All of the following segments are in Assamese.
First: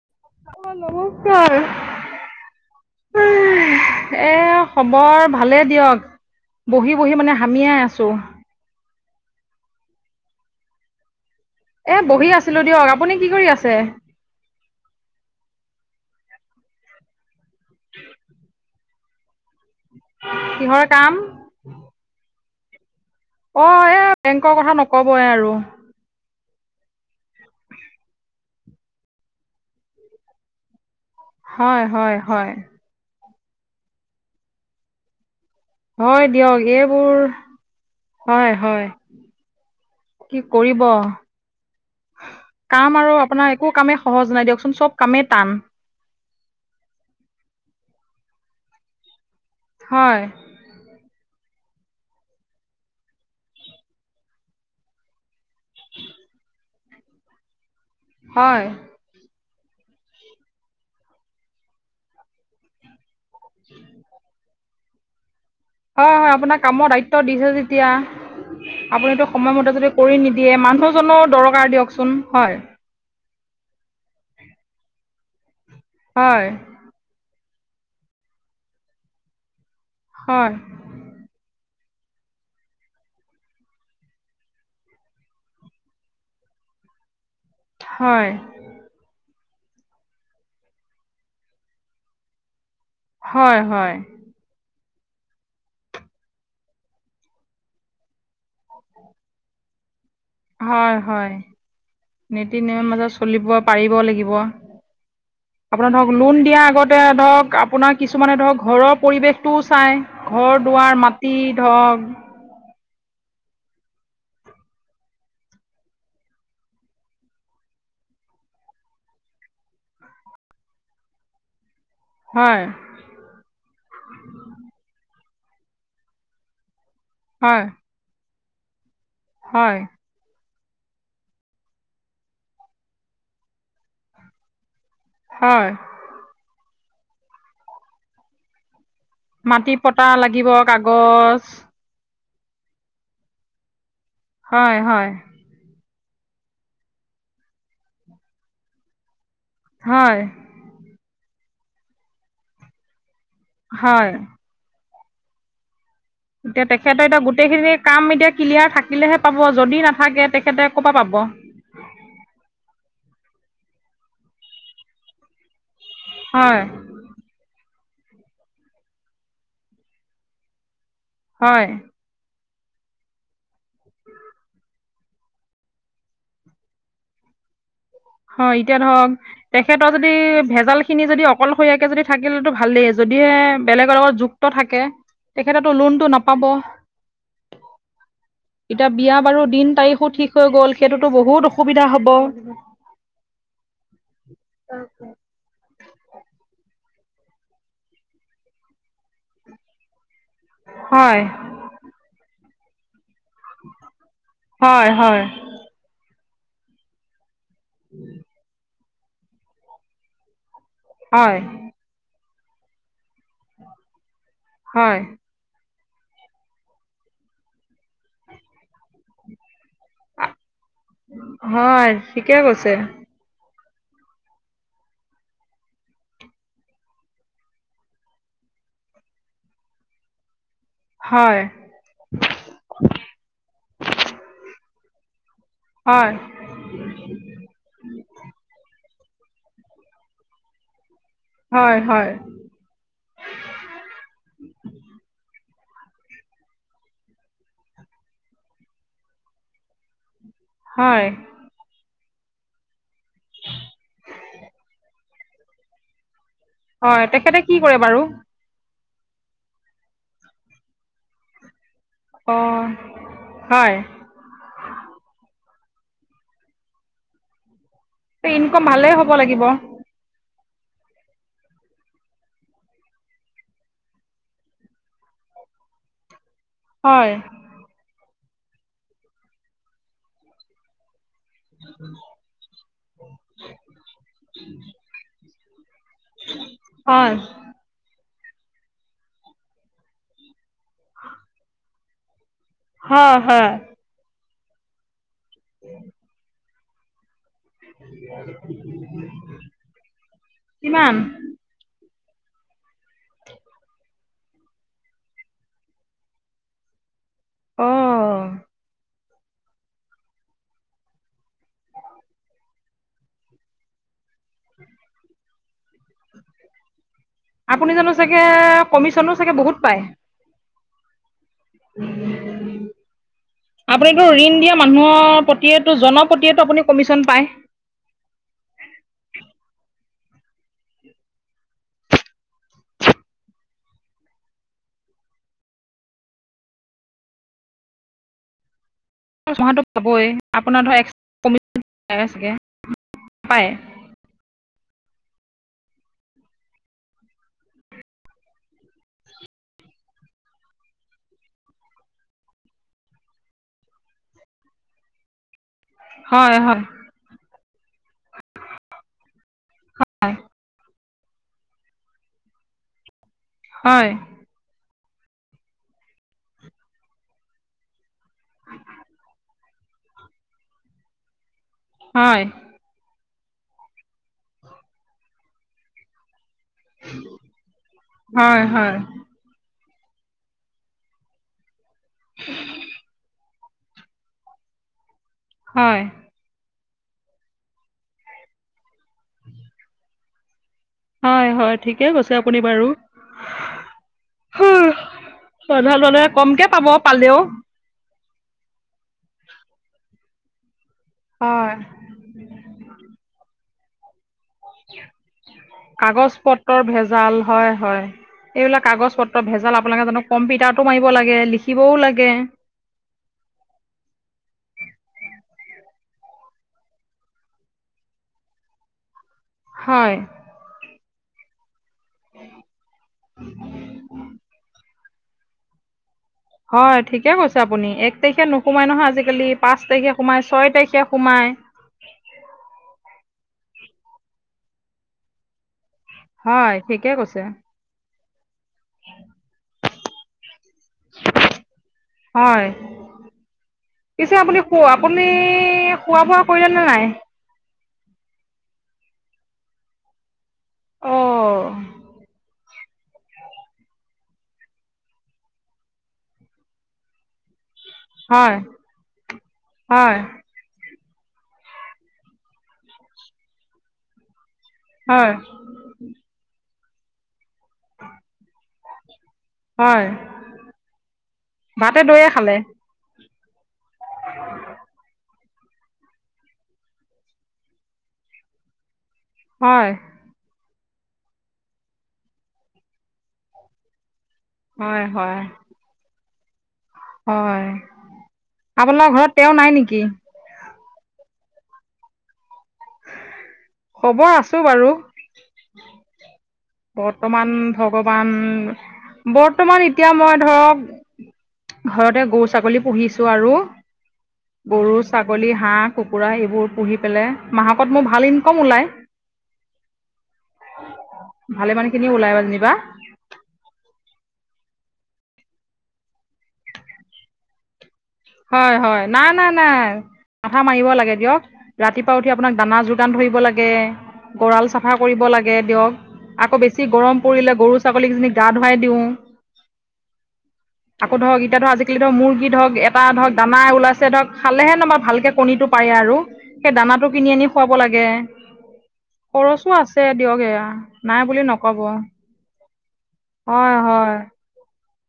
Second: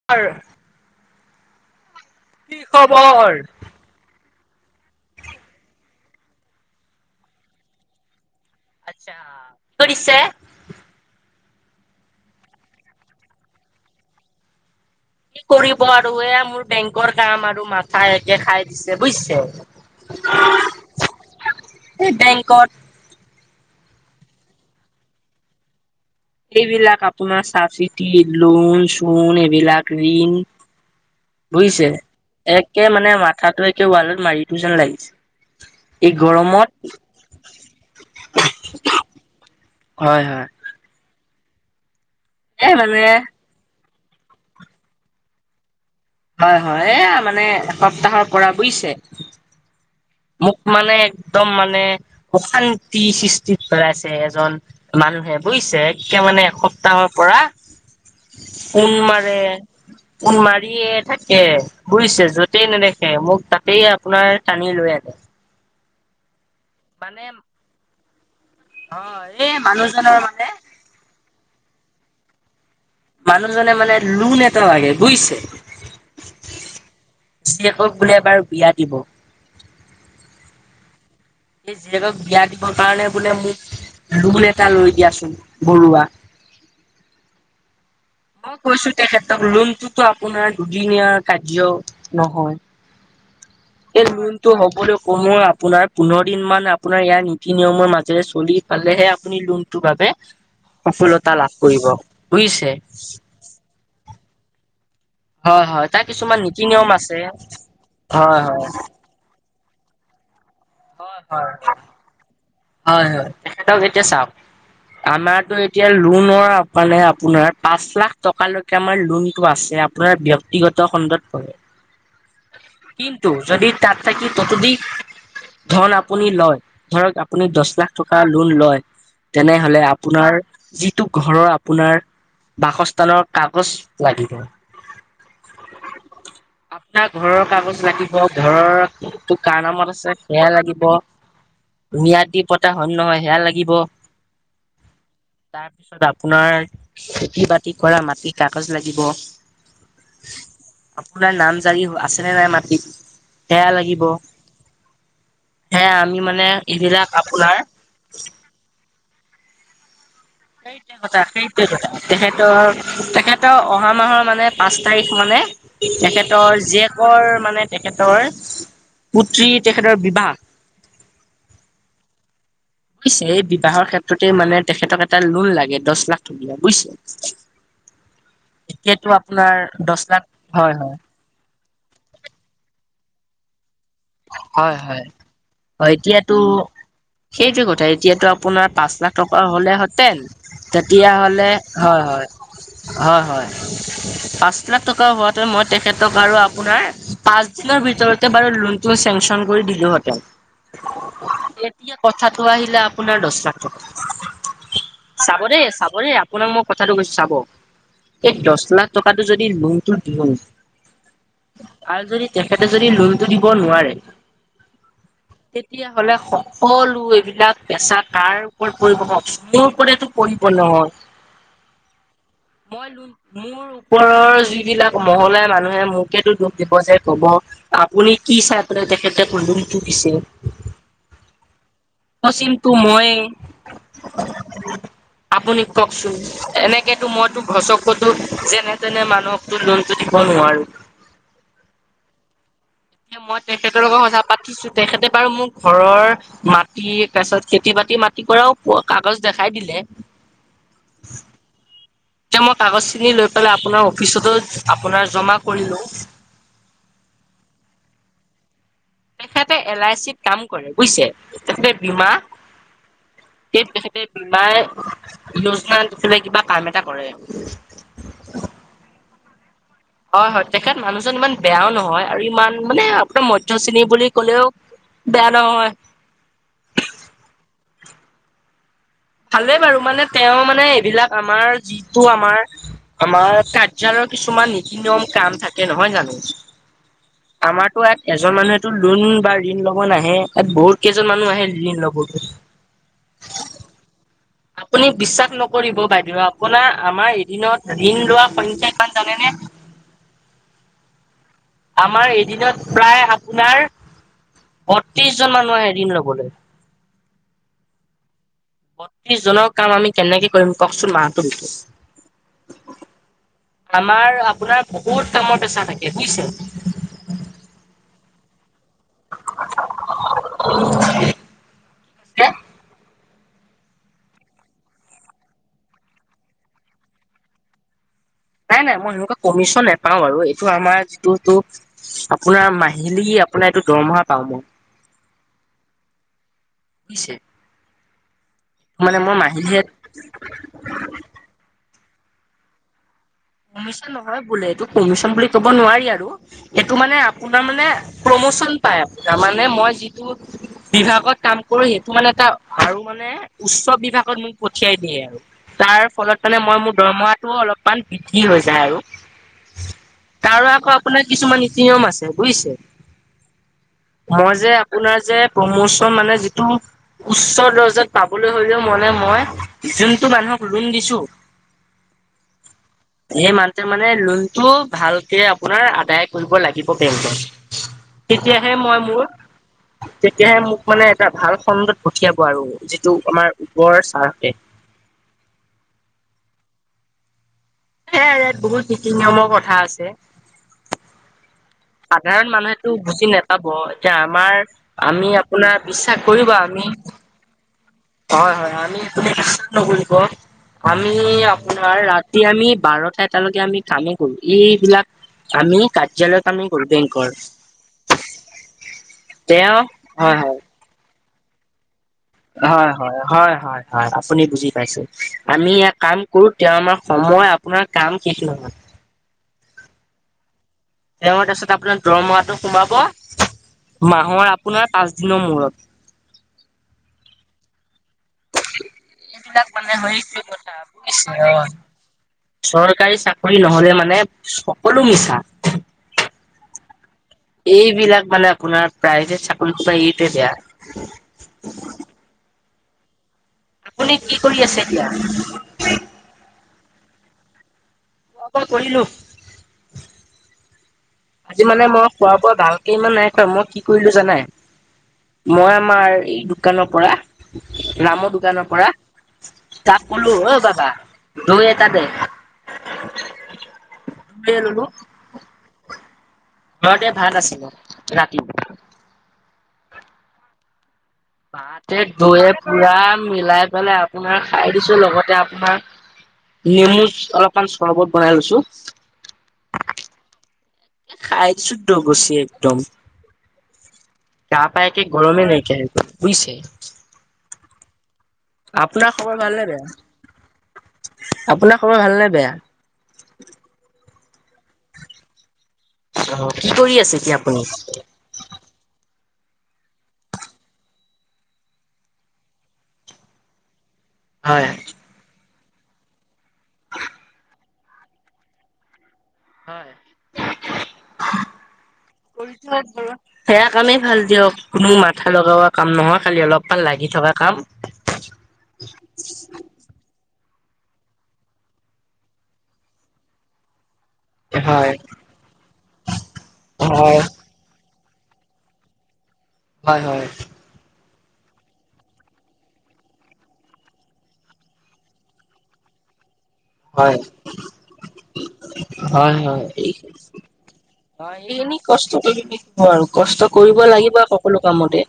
[unintelligible] নমস্কাৰ। কি খবৰ? এ খবৰ ভালে দিয়ক। বহি - বহি মানে হামিয়াই আছোঁ। আচ্ছা। [inaudible] কৰিছে? এ বহি আছিলোঁ দিয়ক। আপুনি কি কৰি আছে? কি কৰিব আৰু, এ মোৰ বেংকৰ কাম আৰু মাথা একে খাই দিছে, বুইছে। কিহৰ কাম? এই বেংকত। অ' এ বেংকৰ কথা নকবএ আৰু। এইবিলাক আপোনাৰ চাবচিতি, লোন-চোন, এইবিলাক ঋণ হয় বুজিছে হয় হয় একে মানে মাথাটো একে ৱালত মাৰিটো যেন লাগিছে। এই হয় দিয়ক গৰমত এইবোৰ হয় হয়। হয় কি হয় কৰিব। এই কাম মানে আৰু আপোনাৰ একো কামে সহজ নাই দিয়কচোন। চব কামেই টান। হয় হয় এয়া মানে এসপ্তাহৰ পৰা বুইছে। হয়। মোক মানে একদম মানে অশান্তি সৃষ্টিত কৰাইছে এজন মানুহে বুজিছে একে মানে এসপ্তাহৰ পৰা হয়‌। ফোন মাৰে, ফোন মাৰিয়ে থাকে বুজিছে যদ- তেন এনেকে মোক তাতেই আপোনাৰ টানি লৈ আন- হয় হয় আপোনাক কামৰ দায়িত্ব মানে দিছে যেতিয়া অ আপুনিতো এই সময়মতে যদি মানুহজনৰ কৰি মানে নিদিয়ে মানুহজনো দৰকাৰ দিয়কচোন হয়। মানুহজনে মানে লোন এটা লাগে বুইছে। হয়। জীয়েকক বোলে এবাৰ বিয়া দিব। হয়। এই জীয়েকক বিয়া দিবৰ কাৰণে বোলে মোক লোন এটা লৈ দিয়াচোন বৰুৱা। হয়। মই কৈছো তেখেতক লোনটোত আপোনাৰ দুদিনীয়া কাৰ্য নহয়। হয়, হয়, এই লোন টো হ'বলৈ কমেওঁ আপোনাৰ পোন্ধৰ দিন মান আপোনাৰ ইয়াৰ নীতি নিয়মৰ মাজেৰে চলি পালেহে আপুনি লোন টোৰ বাবে হয়, হয়। সফলতা লাভ কৰিব নীতি বুইছে। নিয়মৰ মাজত চলিব পাৰিবও লাগিব। হয় হয় আপোনাৰ তাৰ ধৰক কিছুমান লোন দিয়া নীতি নিয়ম আগতে আছে ধৰক আপোনাৰ কিছুমানে হয় হয় ধৰক ঘৰপ পৰিৱেশটোও চাই ঘৰ দুৱাৰ হয় মাটি হয় ধৰক হয় হয় তেখেতক এতিয়া চাওঁক আমাৰ এতিয়া লোনৰ মানে আপোনাৰ পাঁচ লাখ টকা লৈক- আমাৰ লোন টো আছে আপোনাৰ ব্যক্তিগত খণ্ডত পৰে। হয়। কিন্তু যদি তাত থাকি ততোধি- ধন আপুনি লয় ধৰক আপুনি হয়, দহ লাখ টকা লোন লয় হয়, তেনেহলে আপ- আপোনাৰ যিটো ঘৰৰ আপোনাৰ বাসস্থানৰ কাগজ লাগিব। হয়। আপোনাৰ ঘৰৰ কাগজ লাগিব ঘৰৰ টো কাৰ মাটি নামত পটা আছে। সেয়া লাগিব কাগজ মিয়াদি পতাখন নহয় সেয়া লাগিব। হয় হয়। তাৰ পিছত আপোনাৰ খেতি বাতি কৰা মাটিৰ কাগজ লাগিব। হয়। আপোনাৰ নাম জাৰি আছেনে নাই মাটিত সেয়া লাগিব। হয়। সেয়া আমি মা- এতিয়া তেখেতেত এতিয়া গোটেইখিনি কাম এতিয়া ক্লিয়াৰ থাকিলেহে পাব যদি নাথাকে তেখ- সেইটোৱে কথা সেই টোৱে কথা তেখেতৰ, তেখেতৰ অহা মাহৰ মানে পাঁচ তাৰিখ মানে হয়, তেখেতৰ জীয়েকৰ মানে তেখেতৰ পুত্ৰী তেখেতৰ বিবাহ। হয়। বুইছে এই বিবাহৰ ক্ষেত্ৰতে মানে তেখেতক এটা লোন লাগে দহ লাখ টকীয়া বুইছে। হয় এতিয়া ধৰক তেখেতৰ দহ যদি লাখ হয় ভেজাল হয় খিনি যদি- অকলশৰীয়াকে যদি থাকিলেতো ভালেই যদিহে বেলেগৰ লগত- ত হয় থাকে হয় তেখেতেটো হয় লোনটো এতিয়াতো নাপাব। সেইটোৱে কথা এতিয়াতো আপোনাৰ এতিয়া পাঁচ লাখ বিয়া টকা বাৰু দিন তাৰিখো হ'লেহেঁতেন ঠিক হৈ গ'ল সেইটোতো তেতিয়া হ'লে বহুত অসু হেঁতেন তেতিয়াহ'লে সুবিধা হব। হয় হয় হয় পাঁচ লাখ টকা হোৱাতোৱে মই তেখেতক আৰু আপোনাৰ পাঁচ দিনৰ ভিতৰতে বাৰু লোনটো চেংচন কৰি দিলো হেতেন। হয় এতিয়া কথাটো আহিলে আপোনাৰ দছ লাখ টকা হয় হয় চাব দেই চাব দেই আপ আপোনাক মই কথাটো কৈছো চাব এই দছ লাখ টকাটো যদি লোনটো দিওঁ হয় আৰু যদি তেখেতে যদি লোনটো দিব নোৱাৰে হয় তেতিয়াহলে সকলো এইবিলাক পেচাৰ কাৰ ওপৰত পৰিব কওক চোন মোৰ ওপৰতেতো পৰিপূৰ্ণ হয়। হয় ঠিকে কৈছে। লোন মোৰ ওপৰৰ যিবিলাক মহলাই মানুহে মোকেতো দুখ দিব যে কব- আপুনি কি চাই পেলাই তেখেতে লোনটো দিছে। হয়। ফচিমটো মইয়ে আপুনি- হয় কওকচোন এনেকেতো মত তো ঘচকতো যেনে তেনে মানুহকতো লোনটো দিব নোৱাৰো হয় হয় মই তেখেতৰ লগত কথা পাতিছো তেখেতে বাৰু মোক ঘৰৰ- মাটি তাৰ পিছত খেতি বাতি মাটি কৰাও কাগজ দেখাই দিলে। হয়। এতিয়া মই কাগজখিনি লৈ পেলাই আপোনাৰ অফিচতো আপোনাৰ জমা কৰিলোঁ। হয় তেখেতে কি কৰে বাৰু? তেখেঁতে এল আই চিত কাম কৰে বুজিছে, তেখেতে বীমা অঁ হে হয় তেখেতে- মাই লজমান দিছিলে কিবা কাম এটা কৰে। ইনকম ভালেই হ'ব লাগিব। হয় হয় তেখেত মানুহজন ইমান বেয়াও নহয় আৰু ইমান মানে আপোনাৰ মধ্য শ্ৰেণী বুলি কলেও। বেয়া নহয়। হয়। ভালে বাৰু মানে তেওঁ মানে এইবিলাক আমাৰ যিটো আমাৰ- আমাৰ কাৰ্যালয়ৰ কিছুমান নীতি নিয়ম কাম থাকে নহয় জানো। হয়। আমাৰতো ইয়াত এজন মানুহেতো লোন বা ঋণ ল'ব নাহে ইয়াত বহুত কেইজন মানুহ আহে ঋণ ল'বলে হয় হয় আপুনি বিশ্বাস নকৰিব বাইদেউ আপোনাৰ আমাৰ এদিনত ঋণ লোৱা সংখ্যা কিমান জানেনে? কিমান? আমাৰ এদিনত প্ৰায় আপোনাৰ বত্ৰিশ জন মানুহ আহে ঋণ ল'বলৈ। অ। বত্ৰিশজনৰ কাম আমি কেনেকে কৰিম কওকচোন মাহটোৰ ভিতৰত আমাৰ আপোনাৰ বহুত কামৰ পেচা থাকে বুই-ছে। আপুনি জানো চাগে কমিচনো চাগে বহুত পায়। উ [unintelligible] আপুনিতো ঋণ দিয়া মানুহৰ প্ৰতিয়েটো জন প্ৰতিয়েতো আপুনি কমিচন পায়। নাই নাই মই সেনেকুৱা কমিচন নেপাও বাৰু এইটো আমাৰ যিটোটো- আপোনাৰ মাহিলী আপোনাৰ এইটো দৰমহা পাওঁ মই [inaudible] বুই-ছে। মাহিলী চহাটো পাবই আপোনাৰ ধৰক এক্সম পায় চাগে, পায়? কমিশন নহয় বোলে, এইটো কমিশন বুলি ক'ব নোৱাৰি আৰু। সেইটো মানে আপোনাৰ মানে প্ৰমোচন পায় তাৰ মানে মই যিটো- বিভাগত কাম কৰো সেইটো মানে এটা আৰু মানে উচ্চ বিভাগত মোক পঠিয়াই দিয়ে আৰু। তাৰ ফলত হয়, মানে মই হয়, মোৰ দৰমহাটো অলপমান বৃদ্ধি হৈ যায় আৰু। হয়, তাৰো আকৌ আপোনাৰ কিছুমান নীতি-নিয়ম আছে, বুজিছে? হয়। মই যে আপোনাৰ যে প্ৰমোচন মানে যিটো উচ্চ দৰ্জাত পাবলৈ হলেও মনে মই যোনটো মানুহক লোন দিছো হয়। সেই মানতে মানে লোন টো ভালকে আপোনাৰ আদায় কৰিব লাগিব। তেন্তে, হয়, তেতিয়াহে মই মোৰ তেতিয়াহে মোক মানে এটা ভাল খণ্ডত পঠিয়াব আৰু যিটো আমাৰ ওপৰৰ চাৰহতে। হয়। সেয়া ইয়াত বহুত নীতি নিয়মৰ কথা আছে। হয় হয়। ঠিকে কৈছে সাধাৰণ আপুনি বাৰু, মানুহেতো বুজি নাপাব এতিয়া আমাৰ আমি হাউ আপোনাৰ আধা বিশ্বাস ল'লে কৰিব কমকে পাব আমি পালেও। হয় হয় আমি মি'চ নকৰিব, আমি হয়। আপোনাৰ ৰা এতিয়া আমি বাৰটা-এটালৈকে আমি কামে- কৰো এইবিলাক আমি কাগজ কাৰ্য্যালয়ত আমি পত্ৰৰ কৰো ভেজাল বেংকৰ- হয়, হয়। এইবিলাক কাগজ-পত্ৰ ভেজাল তেওঁ আপোনালোকে জানো হয় হয় কম্পিউটাৰতো মাৰিব লাগে, লিখিবও লাগে। হয় হয়, হয় হয়, হয় আপুনি বুজি পাইছে আমি ইয়া কাম কৰো তেওঁ আমাৰ সময় আপোনাৰ কাম কি'তো হয় মা হয়। তেওঁ তাৰপাছত আপোনাৰ দৰমহাটো সোমাব মাহৰ আপোনাৰ পাঁচ দিনৰ মূৰত। হয় ঠিকে কৈছে আপুনি, এক তাৰিখে নোসোমাই নহয় আজি আজিকালি এইবিলাক পাঁচ মানে হয় তাৰিখে সোমাই, কথা ছয় তাৰিখে বুজিছে সোমায়। অ চৰকাৰী চাকৰি নহলে মানে সকলো মিছা। হয় ঠিকে কৈছে। এইবিলাক মানে আপোনাৰ প্ৰায়ভেট চাকৰি খোপা ইটোৱে বেয়া হয়। পিছে কি কৰি আপুনি আছে খো এতিয়া? আপুনি খোৱা-বোৱা কৰিলে নে নাই? অ কৰিলো। আজি অ' মানে মই খোৱা-বোৱা ভাল এইমান নাই কৰা, মই কি কৰিলো জানাই, মই আমাৰ এই দোকানৰ পৰা ৰামৰ হয় দোকানৰ পৰা তাক হয় কলো অ বাবা দৈ এটা দে, লৈয়ে ল'লো হয়। ঘৰতে ভাত আছিলে, ৰাতি হয়। ভাতে দৈয়ে পুৰা মিলাই পেলাই আপোনাৰ খাই দিছো লগতে আচা নেমু অলপমান চৰবত বনাই লৈছো। হয়। খাইদিছো ডগচি একদম। তা'পা হয় একে হয় গৰমে নাইকিয় বুজিছে। হয়, আপোনাৰ খবৰ ঘৰত তেওঁ ভালনে নাই বেয়া? নেকি? আপোনাৰ খবৰ ভালনে বেয়া? খবৰ আছো বাৰু অ' কি কৰি আছে এতিয়া বৰ্তমান আপুনি? ভগৱান, বৰ্তমান এতিয়া মই ধৰক ঘৰতে গৰু-ছাগলী পুহিছো আৰু হয়। গৰু-ছাগলী, হাঁহ-কুকুৰা এইবোৰ পুহি পেলাই মাহেকত মোৰ ভাল ইনকম ওলাই। ভালে মান খিনি ওলাই গ'ল যেনিবা। সেয়া কামেই ভাল দিয়ক, কোনো মাথা লগোৱা কাম নহয় খালি অলপাল লাগি থকা কাম। হয়, হয়। নাই-নাই-নাই। মাথা মাৰিব লাগে দিয়ক। ৰাতিপুৱা উঠি আপোনাক দানা যোগান ধৰিব লাগে। গঁৰাল হয়, চাফা কৰিব লাগে দিয়ক। আকৌ বেছি হয়, গৰম পৰিলে গৰু ছাগলীকজনীক গা ধুৱাই দিওঁ। হয়, হয়। আকৌ ধৰক এতিয়া ধৰক আজিকালি মুৰ্গী ধৰক এ এটা ধৰক দানা ওলাইছে ধৰক খালেহে নবা ভালকে কণীটো পাৰে আৰু। দানাটো হয়, কিনি আনি খুৱাব লাগে। হয়, হয়। খৰচো এই আছে দিয়ক এয়া নাই হয় বুলি এইখিনি নক'ব কষ্ট কৰি থাকিব আৰু। কষ্ট হয় কৰিব হয় লাগিবই সকলো কামতে।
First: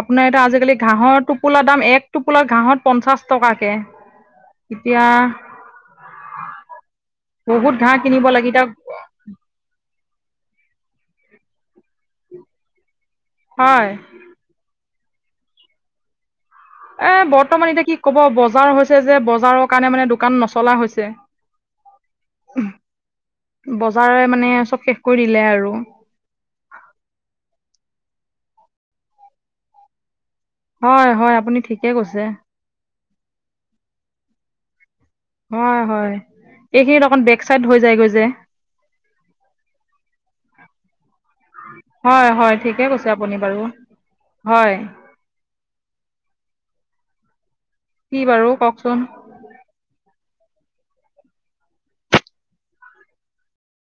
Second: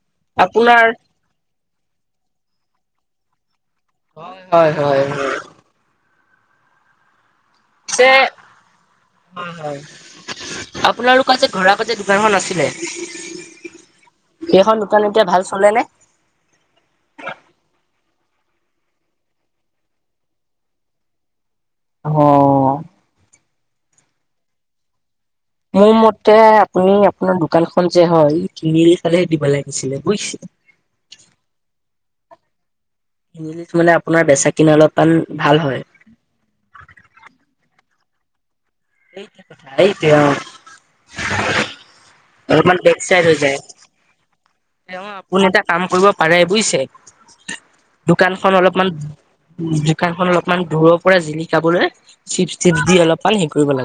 আপোনাৰ এতিয়া আজিকালি আপোনাৰ ঘাঁহৰ টোপোলাৰ দাম এক টোপোলাৰ ঘাঁহত পঞ্চাশ টকাকে। হয়, হয়, হয়, এতিয়া হয়। বহুত ঘাঁহ পিছে কিনিব লাগে এতিয়া হয়, হয়। আপোনালোকৰ যে ঘৰৰ আগত যে দোকানখন আছিলে? হয়। সেইখন দুকান এতিয়া ভাল চলে নে? এ বৰ্তমান এতিয়া কি ক'ব, বজাৰ হৈছে যে বজাৰৰ কাৰণে মানে দোকান নচলা হৈছে। [inaudible] অ'। বজাৰে মানে চ'ব শেষ কৰি দিলে আৰু। মোৰ মতে আপুনি আপোনাৰ দোকানখন যে হয়, তিনিআলীফালেহে দিব লাগিছিলে বুইছে? হয়, হয়, আপুনি ঠিকে কৈছে। তিনিআলিত মানে আপোনাৰ বেচা কিনা অলপমান হয়, হয়, এইখিনিত অকন বেক চাইড হৈ যায়গৈ যে। সেইটোৱে কথা, হেইটোৱে অ'। হয়, হয়, অলপমান ঠিকে বেক কৈছে চাইড আপুনি বাৰু। হয়। কোন এটা কাম কৰিব পাৰে বুইছে? কি বাৰু দোকানখন অলপমান কওকচোন উম, দোকানখন অলপমান দূৰৰ পৰা জিলিকাবলে চিপ টিপ দি অলপমান হেই কৰিব লাগে।